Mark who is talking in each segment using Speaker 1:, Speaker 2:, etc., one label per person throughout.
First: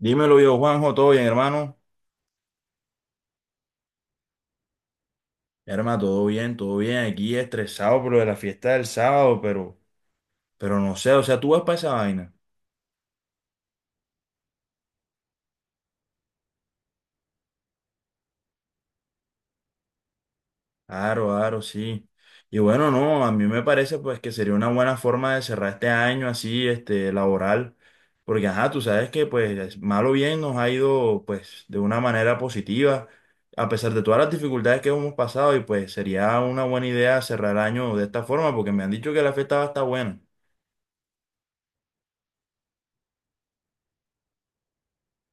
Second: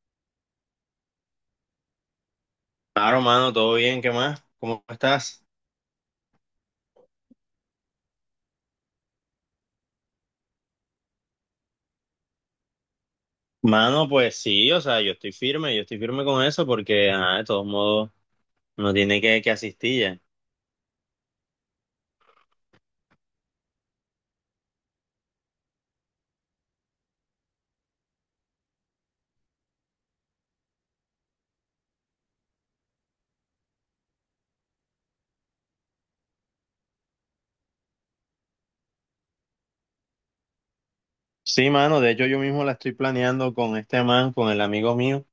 Speaker 1: Dímelo yo, Juanjo, ¿todo bien, hermano?
Speaker 2: Claro, mano, todo bien, ¿qué más? ¿Cómo estás?
Speaker 1: Hermano, todo bien, todo bien. Aquí estresado por lo de la fiesta del sábado, pero no sé, o sea, tú vas para esa vaina.
Speaker 2: Mano, pues sí, o sea, yo estoy firme con eso porque, ajá, de todos modos, uno tiene que asistir ya.
Speaker 1: Claro, claro, sí. Y bueno, no, a mí me parece pues que sería una buena forma de cerrar este año, así, este, laboral, porque ajá, tú sabes que pues mal o bien nos ha ido pues de una manera positiva, a pesar de todas las dificultades que hemos pasado, y pues sería una buena idea cerrar el año de esta forma, porque me han dicho que la fiesta va a estar buena.
Speaker 2: Sí, mano, de hecho yo mismo la estoy planeando con este man, con el amigo mío,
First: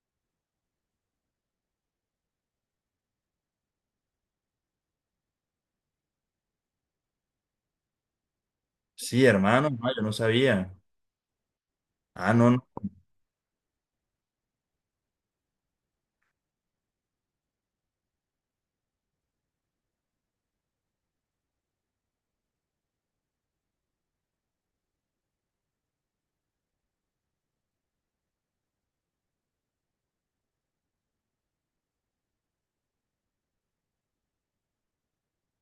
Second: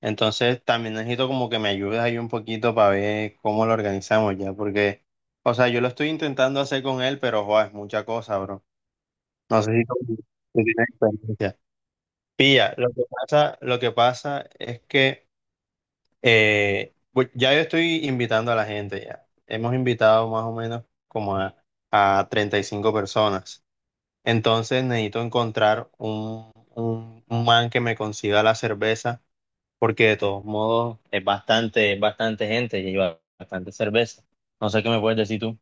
Speaker 2: entonces también necesito como que me ayudes ahí un poquito para ver cómo lo organizamos ya, porque, o sea, yo lo estoy intentando hacer con él, pero, joder, es mucha cosa, bro.
Speaker 1: Sí,
Speaker 2: No
Speaker 1: hermano,
Speaker 2: sé si
Speaker 1: no, yo no
Speaker 2: tú
Speaker 1: sabía.
Speaker 2: tienes experiencia.
Speaker 1: Ah, no, no.
Speaker 2: Pilla, lo que pasa es que... Pues ya yo estoy invitando a la gente ya. Hemos invitado más o menos como a 35 personas. Entonces necesito encontrar un man que me consiga la cerveza, porque de todos modos es bastante gente y lleva bastante cerveza. No sé qué me puedes decir tú.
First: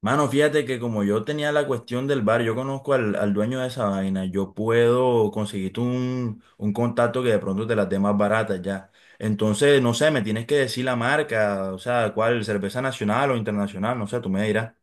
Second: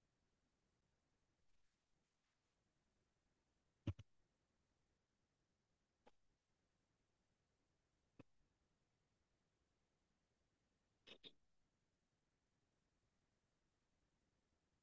Speaker 1: Mano, fíjate que como yo tenía la cuestión del bar, yo conozco al dueño de esa vaina, yo puedo conseguirte un contacto que de pronto te las dé más baratas ya. Entonces, no sé, me tienes que decir la marca, o sea, cuál, cerveza nacional o internacional, no sé, tú me dirás.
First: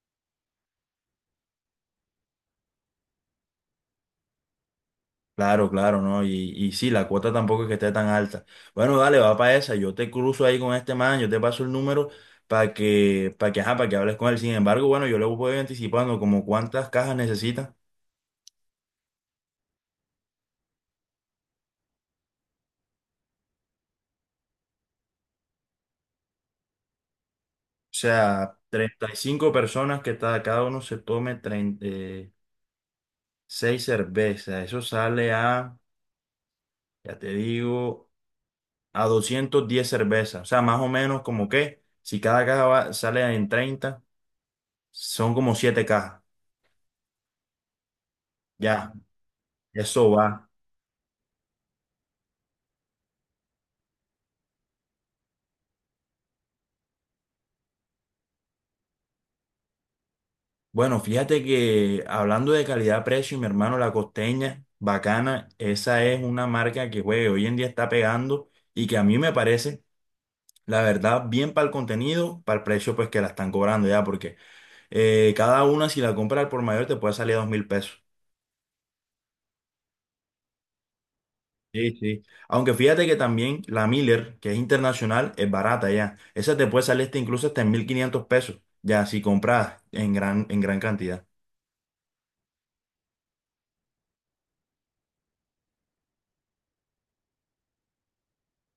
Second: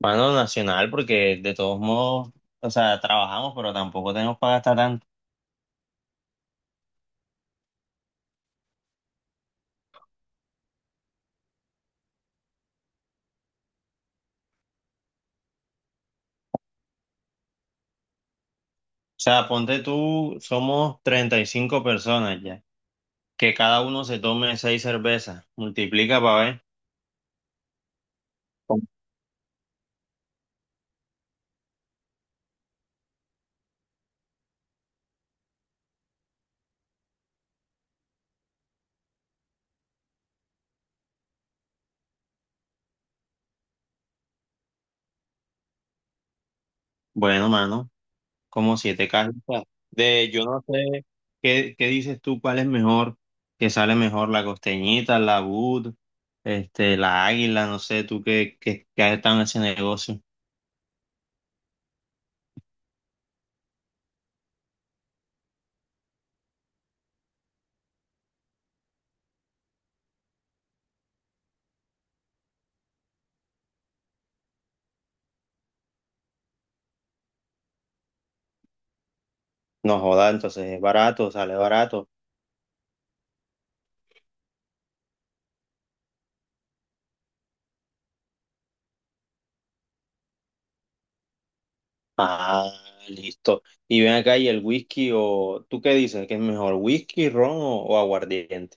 Speaker 2: Mano, nacional, porque de todos modos, o sea, trabajamos pero tampoco tenemos para gastar tanto.
Speaker 1: Claro, claro, ¿no? Y sí, la cuota tampoco es que esté tan alta. Bueno, dale, va para esa, yo te cruzo ahí con este man, yo te paso el número para que, ajá, para que hables con él. Sin embargo, bueno, yo le voy anticipando como cuántas cajas necesitas.
Speaker 2: O sea, ponte tú, somos 35 personas ya. Que cada uno se tome 6 cervezas. Multiplica para ver.
Speaker 1: O sea, 35 personas que cada uno se tome 36 cervezas. Eso sale a, ya te digo, a 210 cervezas. O sea, más o menos como que, si cada caja sale en 30, son como 7 cajas.
Speaker 2: Bueno, mano, como
Speaker 1: Ya,
Speaker 2: 7 cajas.
Speaker 1: eso
Speaker 2: De, yo
Speaker 1: va.
Speaker 2: no sé, ¿qué, qué dices tú? ¿Cuál es mejor? ¿Qué sale mejor? ¿La costeñita, la Bud, la águila? No sé, tú qué has estado en ese negocio.
Speaker 1: Bueno, fíjate que hablando de calidad-precio, mi hermano, la Costeña, bacana, esa es una marca que, güey, hoy en día está pegando y que a mí me parece la verdad bien para el contenido, para el precio pues que la están cobrando ya, porque cada una, si la compras al por mayor, te puede salir a 2000 pesos.
Speaker 2: No joda, entonces es barato, sale
Speaker 1: Sí,
Speaker 2: barato.
Speaker 1: sí. Aunque fíjate que también la Miller, que es internacional, es barata ya. Esa te puede salir hasta incluso hasta en 1500 pesos, ya si compras en gran cantidad.
Speaker 2: Ah, listo. Y ven acá, ¿y el whisky o tú qué dices? ¿Qué es mejor? ¿Whisky, ron o aguardiente?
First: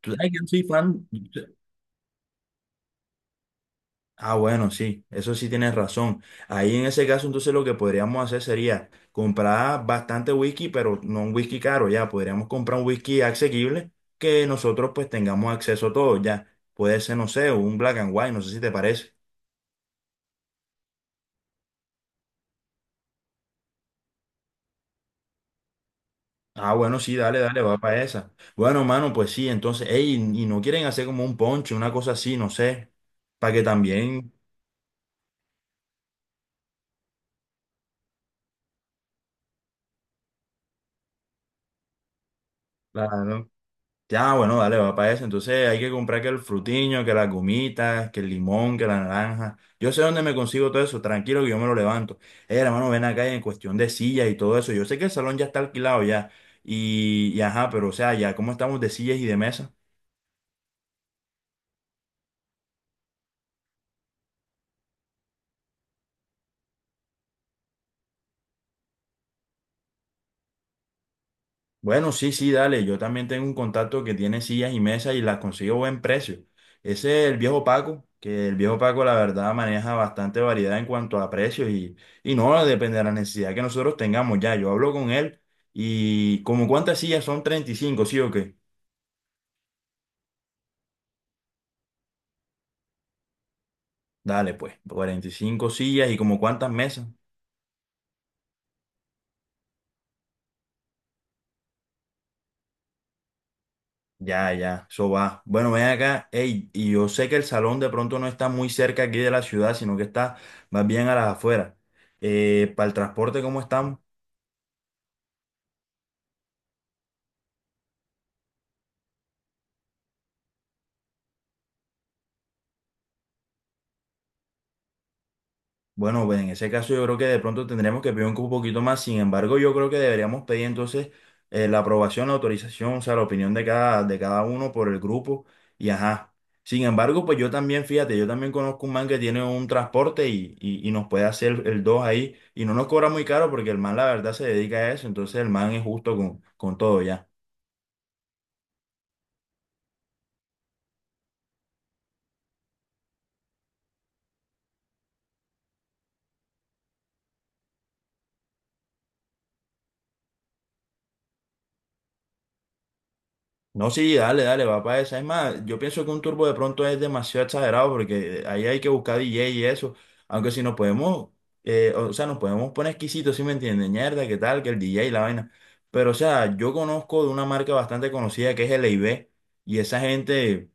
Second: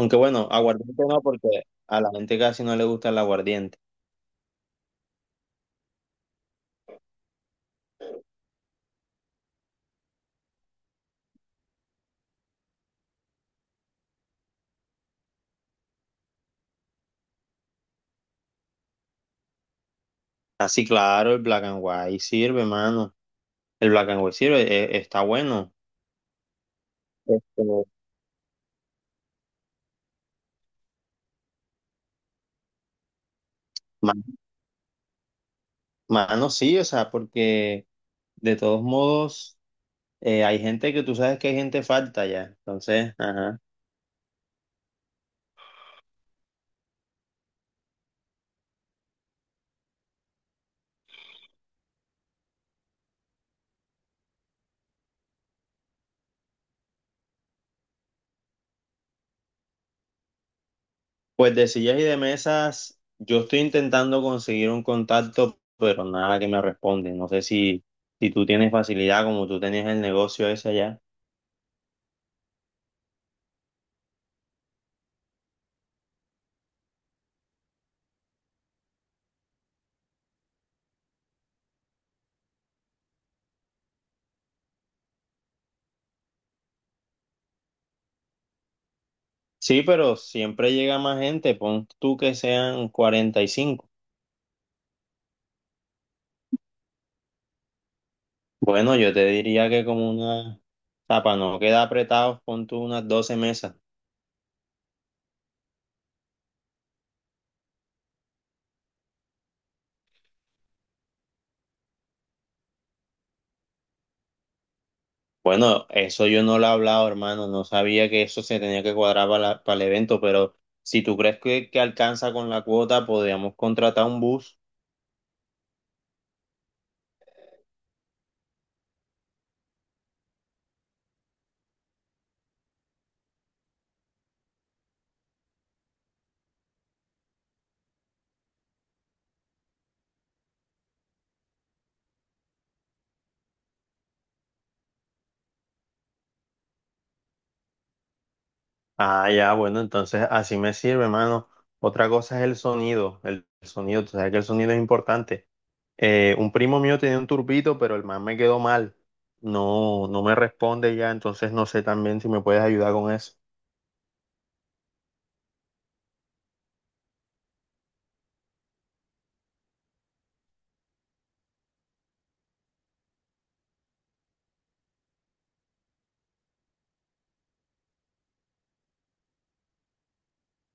Speaker 1: Tú sabes que yo
Speaker 2: bueno,
Speaker 1: soy
Speaker 2: aguardiente
Speaker 1: fan.
Speaker 2: no, porque a la gente casi no le gusta el aguardiente.
Speaker 1: Ah, bueno, sí, eso sí tienes razón. Ahí en ese caso, entonces lo que podríamos hacer sería comprar bastante whisky, pero no un whisky caro, ya. Podríamos comprar un whisky asequible que nosotros pues tengamos acceso a todo, ya. Puede ser, no sé, un black and white, no sé si te parece.
Speaker 2: Así claro, el black and white sirve, mano. El black and white sirve, está bueno.
Speaker 1: Ah, bueno, sí, dale, dale,
Speaker 2: Este,
Speaker 1: va para esa. Bueno, mano, pues sí, entonces, ey, ¿y no quieren hacer como un ponche, una cosa así, no sé, para que
Speaker 2: ma-
Speaker 1: también,
Speaker 2: mano, sí, o sea, porque de todos modos hay gente, que tú sabes que hay gente falta ya. Entonces,
Speaker 1: claro?
Speaker 2: ajá.
Speaker 1: Ya, bueno, dale, va para eso. Entonces hay que comprar que el frutiño, que las gomitas, que el limón, que la naranja. Yo sé dónde me consigo todo eso, tranquilo que yo me lo levanto. Hermano, ven acá en cuestión de sillas y todo eso. Yo sé que el salón ya está alquilado ya. Y ajá, pero o sea, ya, ¿cómo estamos de sillas y de mesas?
Speaker 2: Pues de sillas y de mesas, yo estoy intentando conseguir un contacto, pero nada que me responde. No sé si tú tienes facilidad, como tú tenías el negocio ese allá.
Speaker 1: Bueno, sí, sí, dale. Yo también tengo un contacto que tiene sillas y mesas y las consigo a buen precio. Ese es el viejo Paco, que el viejo Paco la verdad maneja bastante variedad en cuanto a precios, y no depende de la necesidad que nosotros tengamos ya. Yo hablo con él y como cuántas sillas, ¿son 35, sí o qué?
Speaker 2: Sí, pero siempre llega más gente. Pon tú que sean 45.
Speaker 1: Dale, pues, 45 sillas. ¿Y como cuántas mesas?
Speaker 2: Bueno, yo te diría que como una, o sea, para no quedar apretados, pon tú unas 12 mesas.
Speaker 1: Ya, ya, eso va. Bueno, ven acá, ey, y yo sé que el salón de pronto no está muy cerca aquí de la ciudad, sino que está más bien a las afueras. ¿Para el transporte cómo estamos?
Speaker 2: Bueno, eso yo no lo he hablado, hermano, no sabía que eso se tenía que cuadrar para, para el evento, pero si tú crees que alcanza con la cuota, podríamos contratar un bus.
Speaker 1: Bueno, pues en ese caso yo creo que de pronto tendremos que pedir un poquito más. Sin embargo, yo creo que deberíamos pedir entonces la aprobación, la autorización, o sea, la opinión de cada uno por el grupo. Y ajá. Sin embargo, pues yo también, fíjate, yo también conozco un man que tiene un transporte y, y nos puede hacer el 2 ahí. Y no nos cobra muy caro porque el man la verdad se dedica a eso. Entonces el man es justo con todo ya.
Speaker 2: Ah, ya, bueno, entonces así me sirve, hermano. Otra cosa es el sonido, tú sabes que el sonido es importante. Un primo mío tenía un turbito, pero el man me quedó mal. No, no me responde ya, entonces no sé también si me puedes ayudar con eso.
Speaker 1: No, sí, dale, dale, va para esa. Es más, yo pienso que un turbo de pronto es demasiado exagerado porque ahí hay que buscar DJ y eso. Aunque si nos podemos, o sea, nos podemos poner exquisitos, ¿sí me entiendes? Mierda, qué tal, que el DJ y la vaina. Pero, o sea, yo conozco de una marca bastante conocida que es LIB, y esa gente,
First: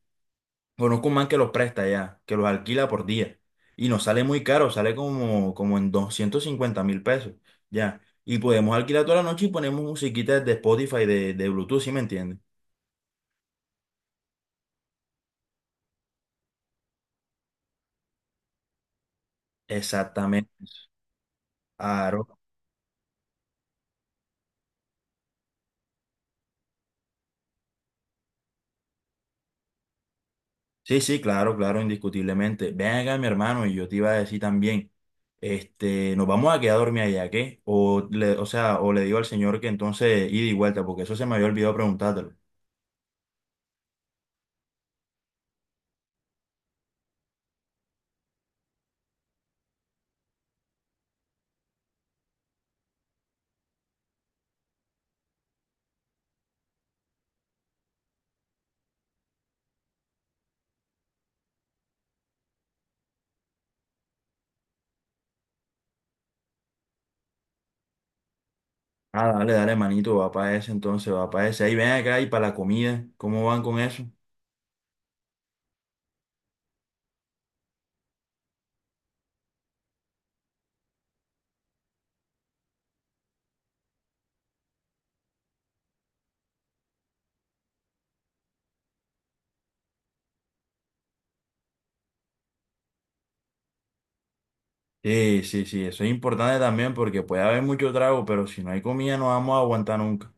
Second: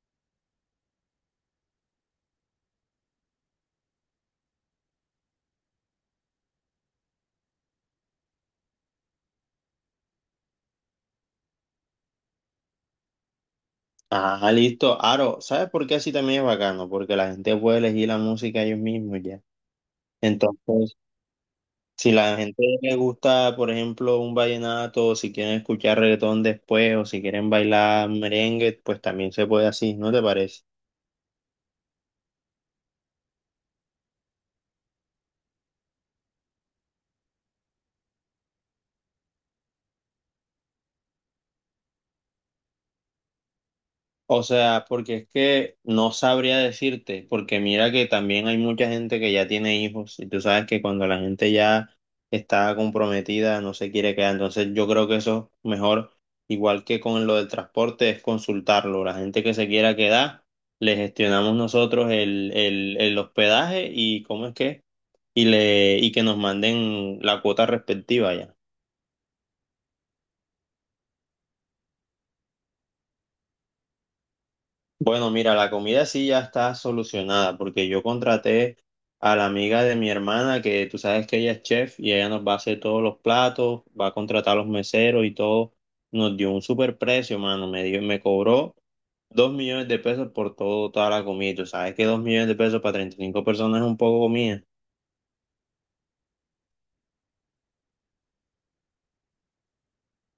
Speaker 1: conozco un man que los presta ya, que los alquila por día. Y nos sale muy caro, sale como, como en 250000 pesos, ya. Y podemos alquilar toda la noche y ponemos musiquita de Spotify, de Bluetooth, ¿sí me entiendes?
Speaker 2: Ah, listo. Aro, ¿sabes por qué así también es bacano? Porque la gente puede elegir la música ellos mismos ya.
Speaker 1: Exactamente.
Speaker 2: Entonces, si la
Speaker 1: Claro.
Speaker 2: gente le gusta, por ejemplo, un vallenato, o si quieren escuchar reggaetón después, o si quieren bailar merengue, pues también se puede así, ¿no te parece?
Speaker 1: Sí, sí, claro, claro, indiscutiblemente. Ven acá, mi hermano, y yo te iba a decir también, este, nos vamos a quedar a dormir allá, ¿qué? O le, o sea, o le digo al señor que entonces ida y vuelta, porque eso se me había olvidado preguntártelo.
Speaker 2: O sea, porque es que no sabría decirte, porque mira que también hay mucha gente que ya tiene hijos y tú sabes que cuando la gente ya está comprometida no se quiere quedar, entonces yo creo que eso es mejor, igual que con lo del transporte, es consultarlo. La gente que se quiera quedar, le gestionamos nosotros el hospedaje y cómo es que, y le, y que nos manden la cuota respectiva ya.
Speaker 1: Ah, dale, dale, manito, va para ese entonces, va para ese. Ahí ven acá, y para la comida, ¿cómo van con eso?
Speaker 2: Bueno, mira, la comida sí ya está solucionada porque yo contraté a la amiga de mi hermana, que tú sabes que ella es chef, y ella nos va a hacer todos los platos, va a contratar a los meseros y todo. Nos dio un super precio, mano. Me cobró 2 millones de pesos por todo, toda la comida. Y tú sabes que 2 millones de pesos para 35 personas es un poco comida.
Speaker 1: Sí, sí, sí, eso es importante también porque puede haber mucho trago, pero si no hay comida no vamos a aguantar nunca.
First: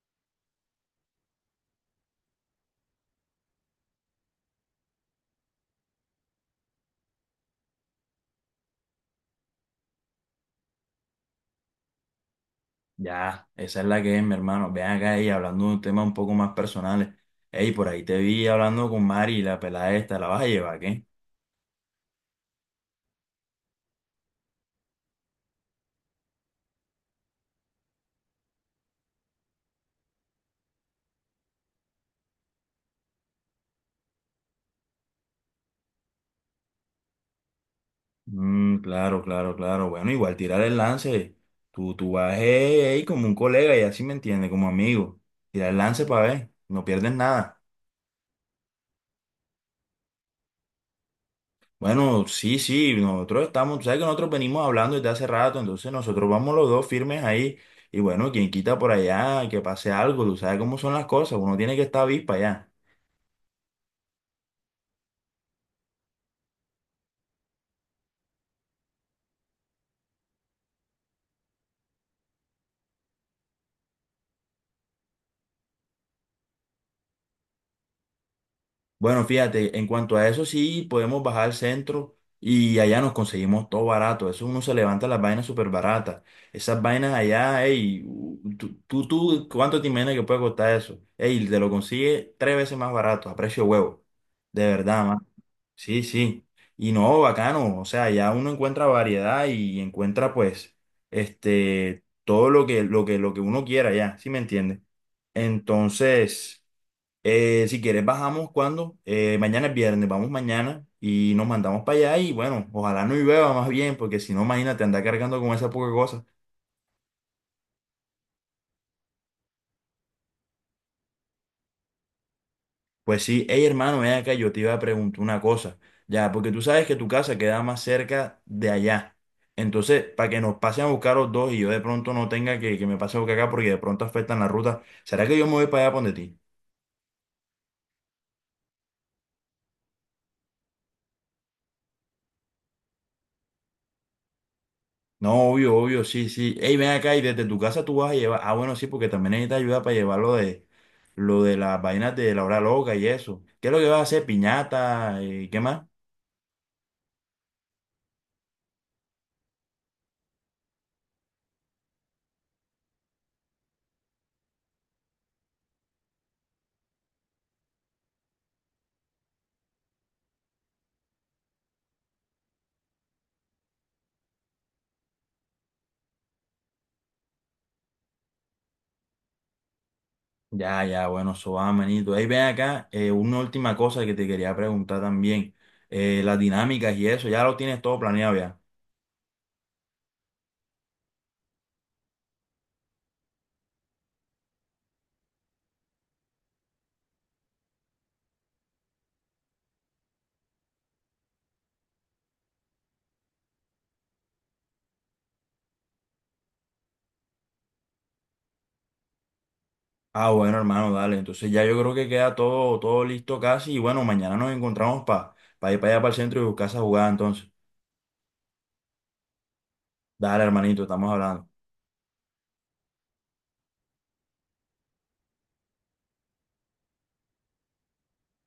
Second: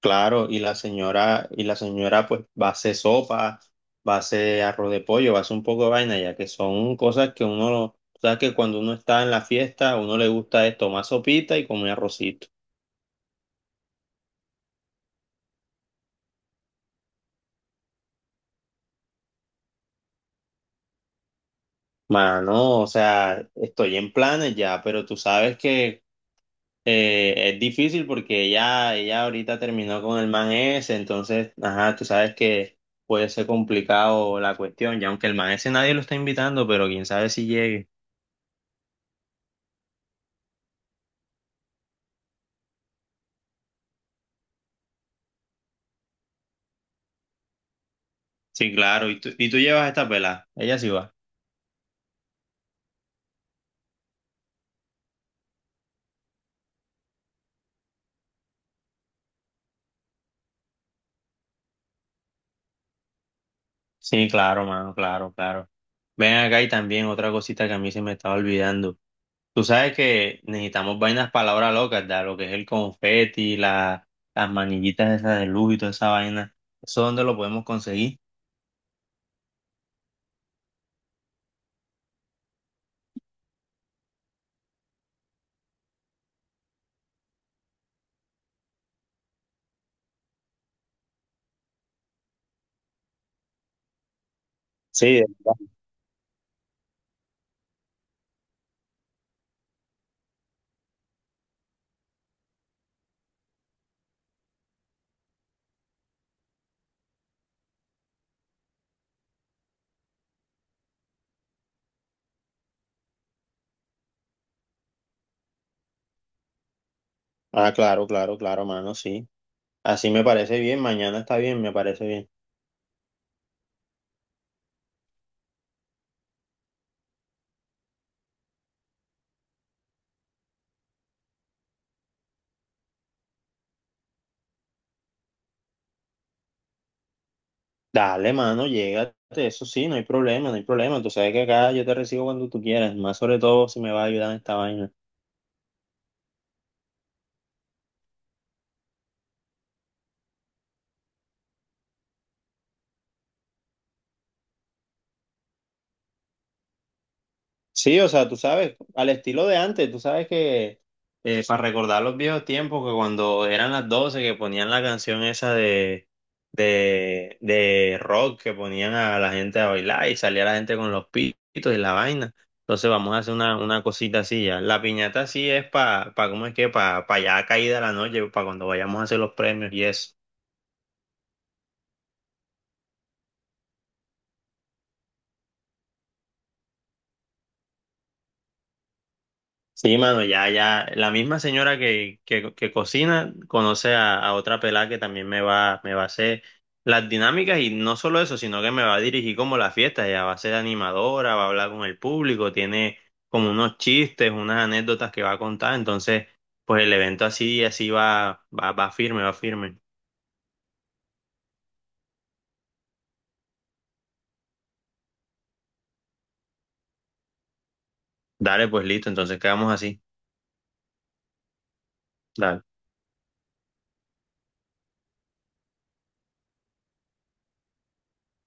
Speaker 2: Claro, y la señora pues va a hacer sopa, va a hacer arroz de pollo, va a hacer un poco de vaina, ya que son cosas que uno, sabes que cuando uno está en la fiesta, a uno le gusta es tomar sopita y comer arrocito.
Speaker 1: Ya, esa es la que es, mi hermano. Ven acá, y hablando de un tema un poco más personales. Ey, por ahí te vi hablando con Mari, la pelada esta, ¿la vas a llevar, qué?
Speaker 2: Mano, o sea, estoy en planes ya, pero tú sabes que es difícil porque ella ahorita terminó con el man ese, entonces, ajá, tú sabes que puede ser complicado la cuestión, ya aunque el man ese nadie lo está invitando, pero quién sabe si llegue.
Speaker 1: Mm, claro, claro, claro. Bueno, igual tirar el lance. Tú vas ahí como un colega, y así me entiende, como amigo. Tirar el lance para ver, no pierdes nada.
Speaker 2: Sí, claro. ¿Y tú llevas esta pelada? Ella sí va.
Speaker 1: Bueno, sí, sí, nosotros estamos, tú sabes que nosotros venimos hablando desde hace rato, entonces nosotros vamos los dos firmes ahí. Y bueno, quien quita por allá, que pase algo, tú sabes cómo son las cosas, uno tiene que estar avispa allá.
Speaker 2: Sí, claro, mano, claro, claro. Ven acá y también otra cosita que a mí se me estaba olvidando. Tú sabes que necesitamos vainas palabras locas, ¿verdad? Lo que es el confeti, las manillitas esas de luz y toda esa vaina. ¿Eso dónde lo podemos conseguir?
Speaker 1: Bueno, fíjate, en cuanto a eso sí podemos bajar al centro y allá nos conseguimos todo barato. Eso uno se levanta las vainas súper baratas. Esas vainas allá, ey, tú, tú, ¿cuánto te imaginas que puede costar eso? Ey, te lo consigue tres veces más barato, a precio de huevo. De verdad,
Speaker 2: Sí,
Speaker 1: man.
Speaker 2: de verdad.
Speaker 1: Sí, sí. Y no, bacano. O sea, ya uno encuentra variedad y encuentra pues, este, todo lo que, lo que uno quiera ya, ¿sí me entiendes? Entonces. Si quieres, bajamos cuando. Mañana es viernes, vamos mañana y nos mandamos para allá, y bueno, ojalá no llueva más bien, porque si no, imagínate, andar cargando con esa poca cosa.
Speaker 2: Ah, claro, claro, claro, mano, sí. Así me parece bien, mañana está bien, me parece bien.
Speaker 1: Pues sí, hey hermano, ven acá, yo te iba a preguntar una cosa, ya, porque tú sabes que tu casa queda más cerca de allá. Entonces, para que nos pasen a buscar los dos y yo de pronto no tenga que me pase a buscar acá porque de pronto afectan la ruta, ¿será que yo me voy para allá donde ti?
Speaker 2: Dale, mano, llégate, eso sí, no hay problema, no hay problema. Tú sabes que acá yo te recibo cuando tú quieras, más sobre todo si me va a ayudar en esta vaina.
Speaker 1: No, obvio, obvio, sí, sí. Ey, ven acá, y desde tu casa tú vas a llevar. Ah, bueno, sí, porque también necesitas ayuda para llevar lo de las vainas de la hora loca y eso. ¿Qué es lo que vas a hacer? ¿Piñata? ¿Y qué más?
Speaker 2: Sí, o sea, tú sabes, al estilo de antes, tú sabes que para recordar los viejos tiempos, que cuando eran las doce, que ponían la canción esa de rock, que ponían a la gente a bailar y salía la gente con los pitos y la vaina. Entonces vamos a hacer una cosita así ya. La piñata sí es para, ¿cómo es que? Para pa pa ya caída la noche, para cuando vayamos a hacer los premios y eso.
Speaker 1: Ya, ya, bueno, eso va, manito. Ey, ven acá, una última cosa que te quería preguntar también. Las dinámicas y eso, ya lo tienes todo planeado ya.
Speaker 2: Sí, mano, ya, ya. La misma señora que cocina conoce a otra pelada que también me va a hacer las dinámicas, y no solo eso, sino que me va a dirigir como la fiesta. Ella va a ser animadora, va a hablar con el público, tiene como unos chistes, unas anécdotas que va a contar. Entonces, pues el evento así, así va firme, va firme.
Speaker 1: Ah, bueno, hermano, dale. Entonces ya yo creo que queda todo, todo listo casi. Y bueno, mañana nos encontramos para ir para allá para el centro y buscar esa jugada entonces.
Speaker 2: Dale, pues listo, entonces quedamos así.
Speaker 1: Dale, hermanito, estamos hablando.
Speaker 2: Dale.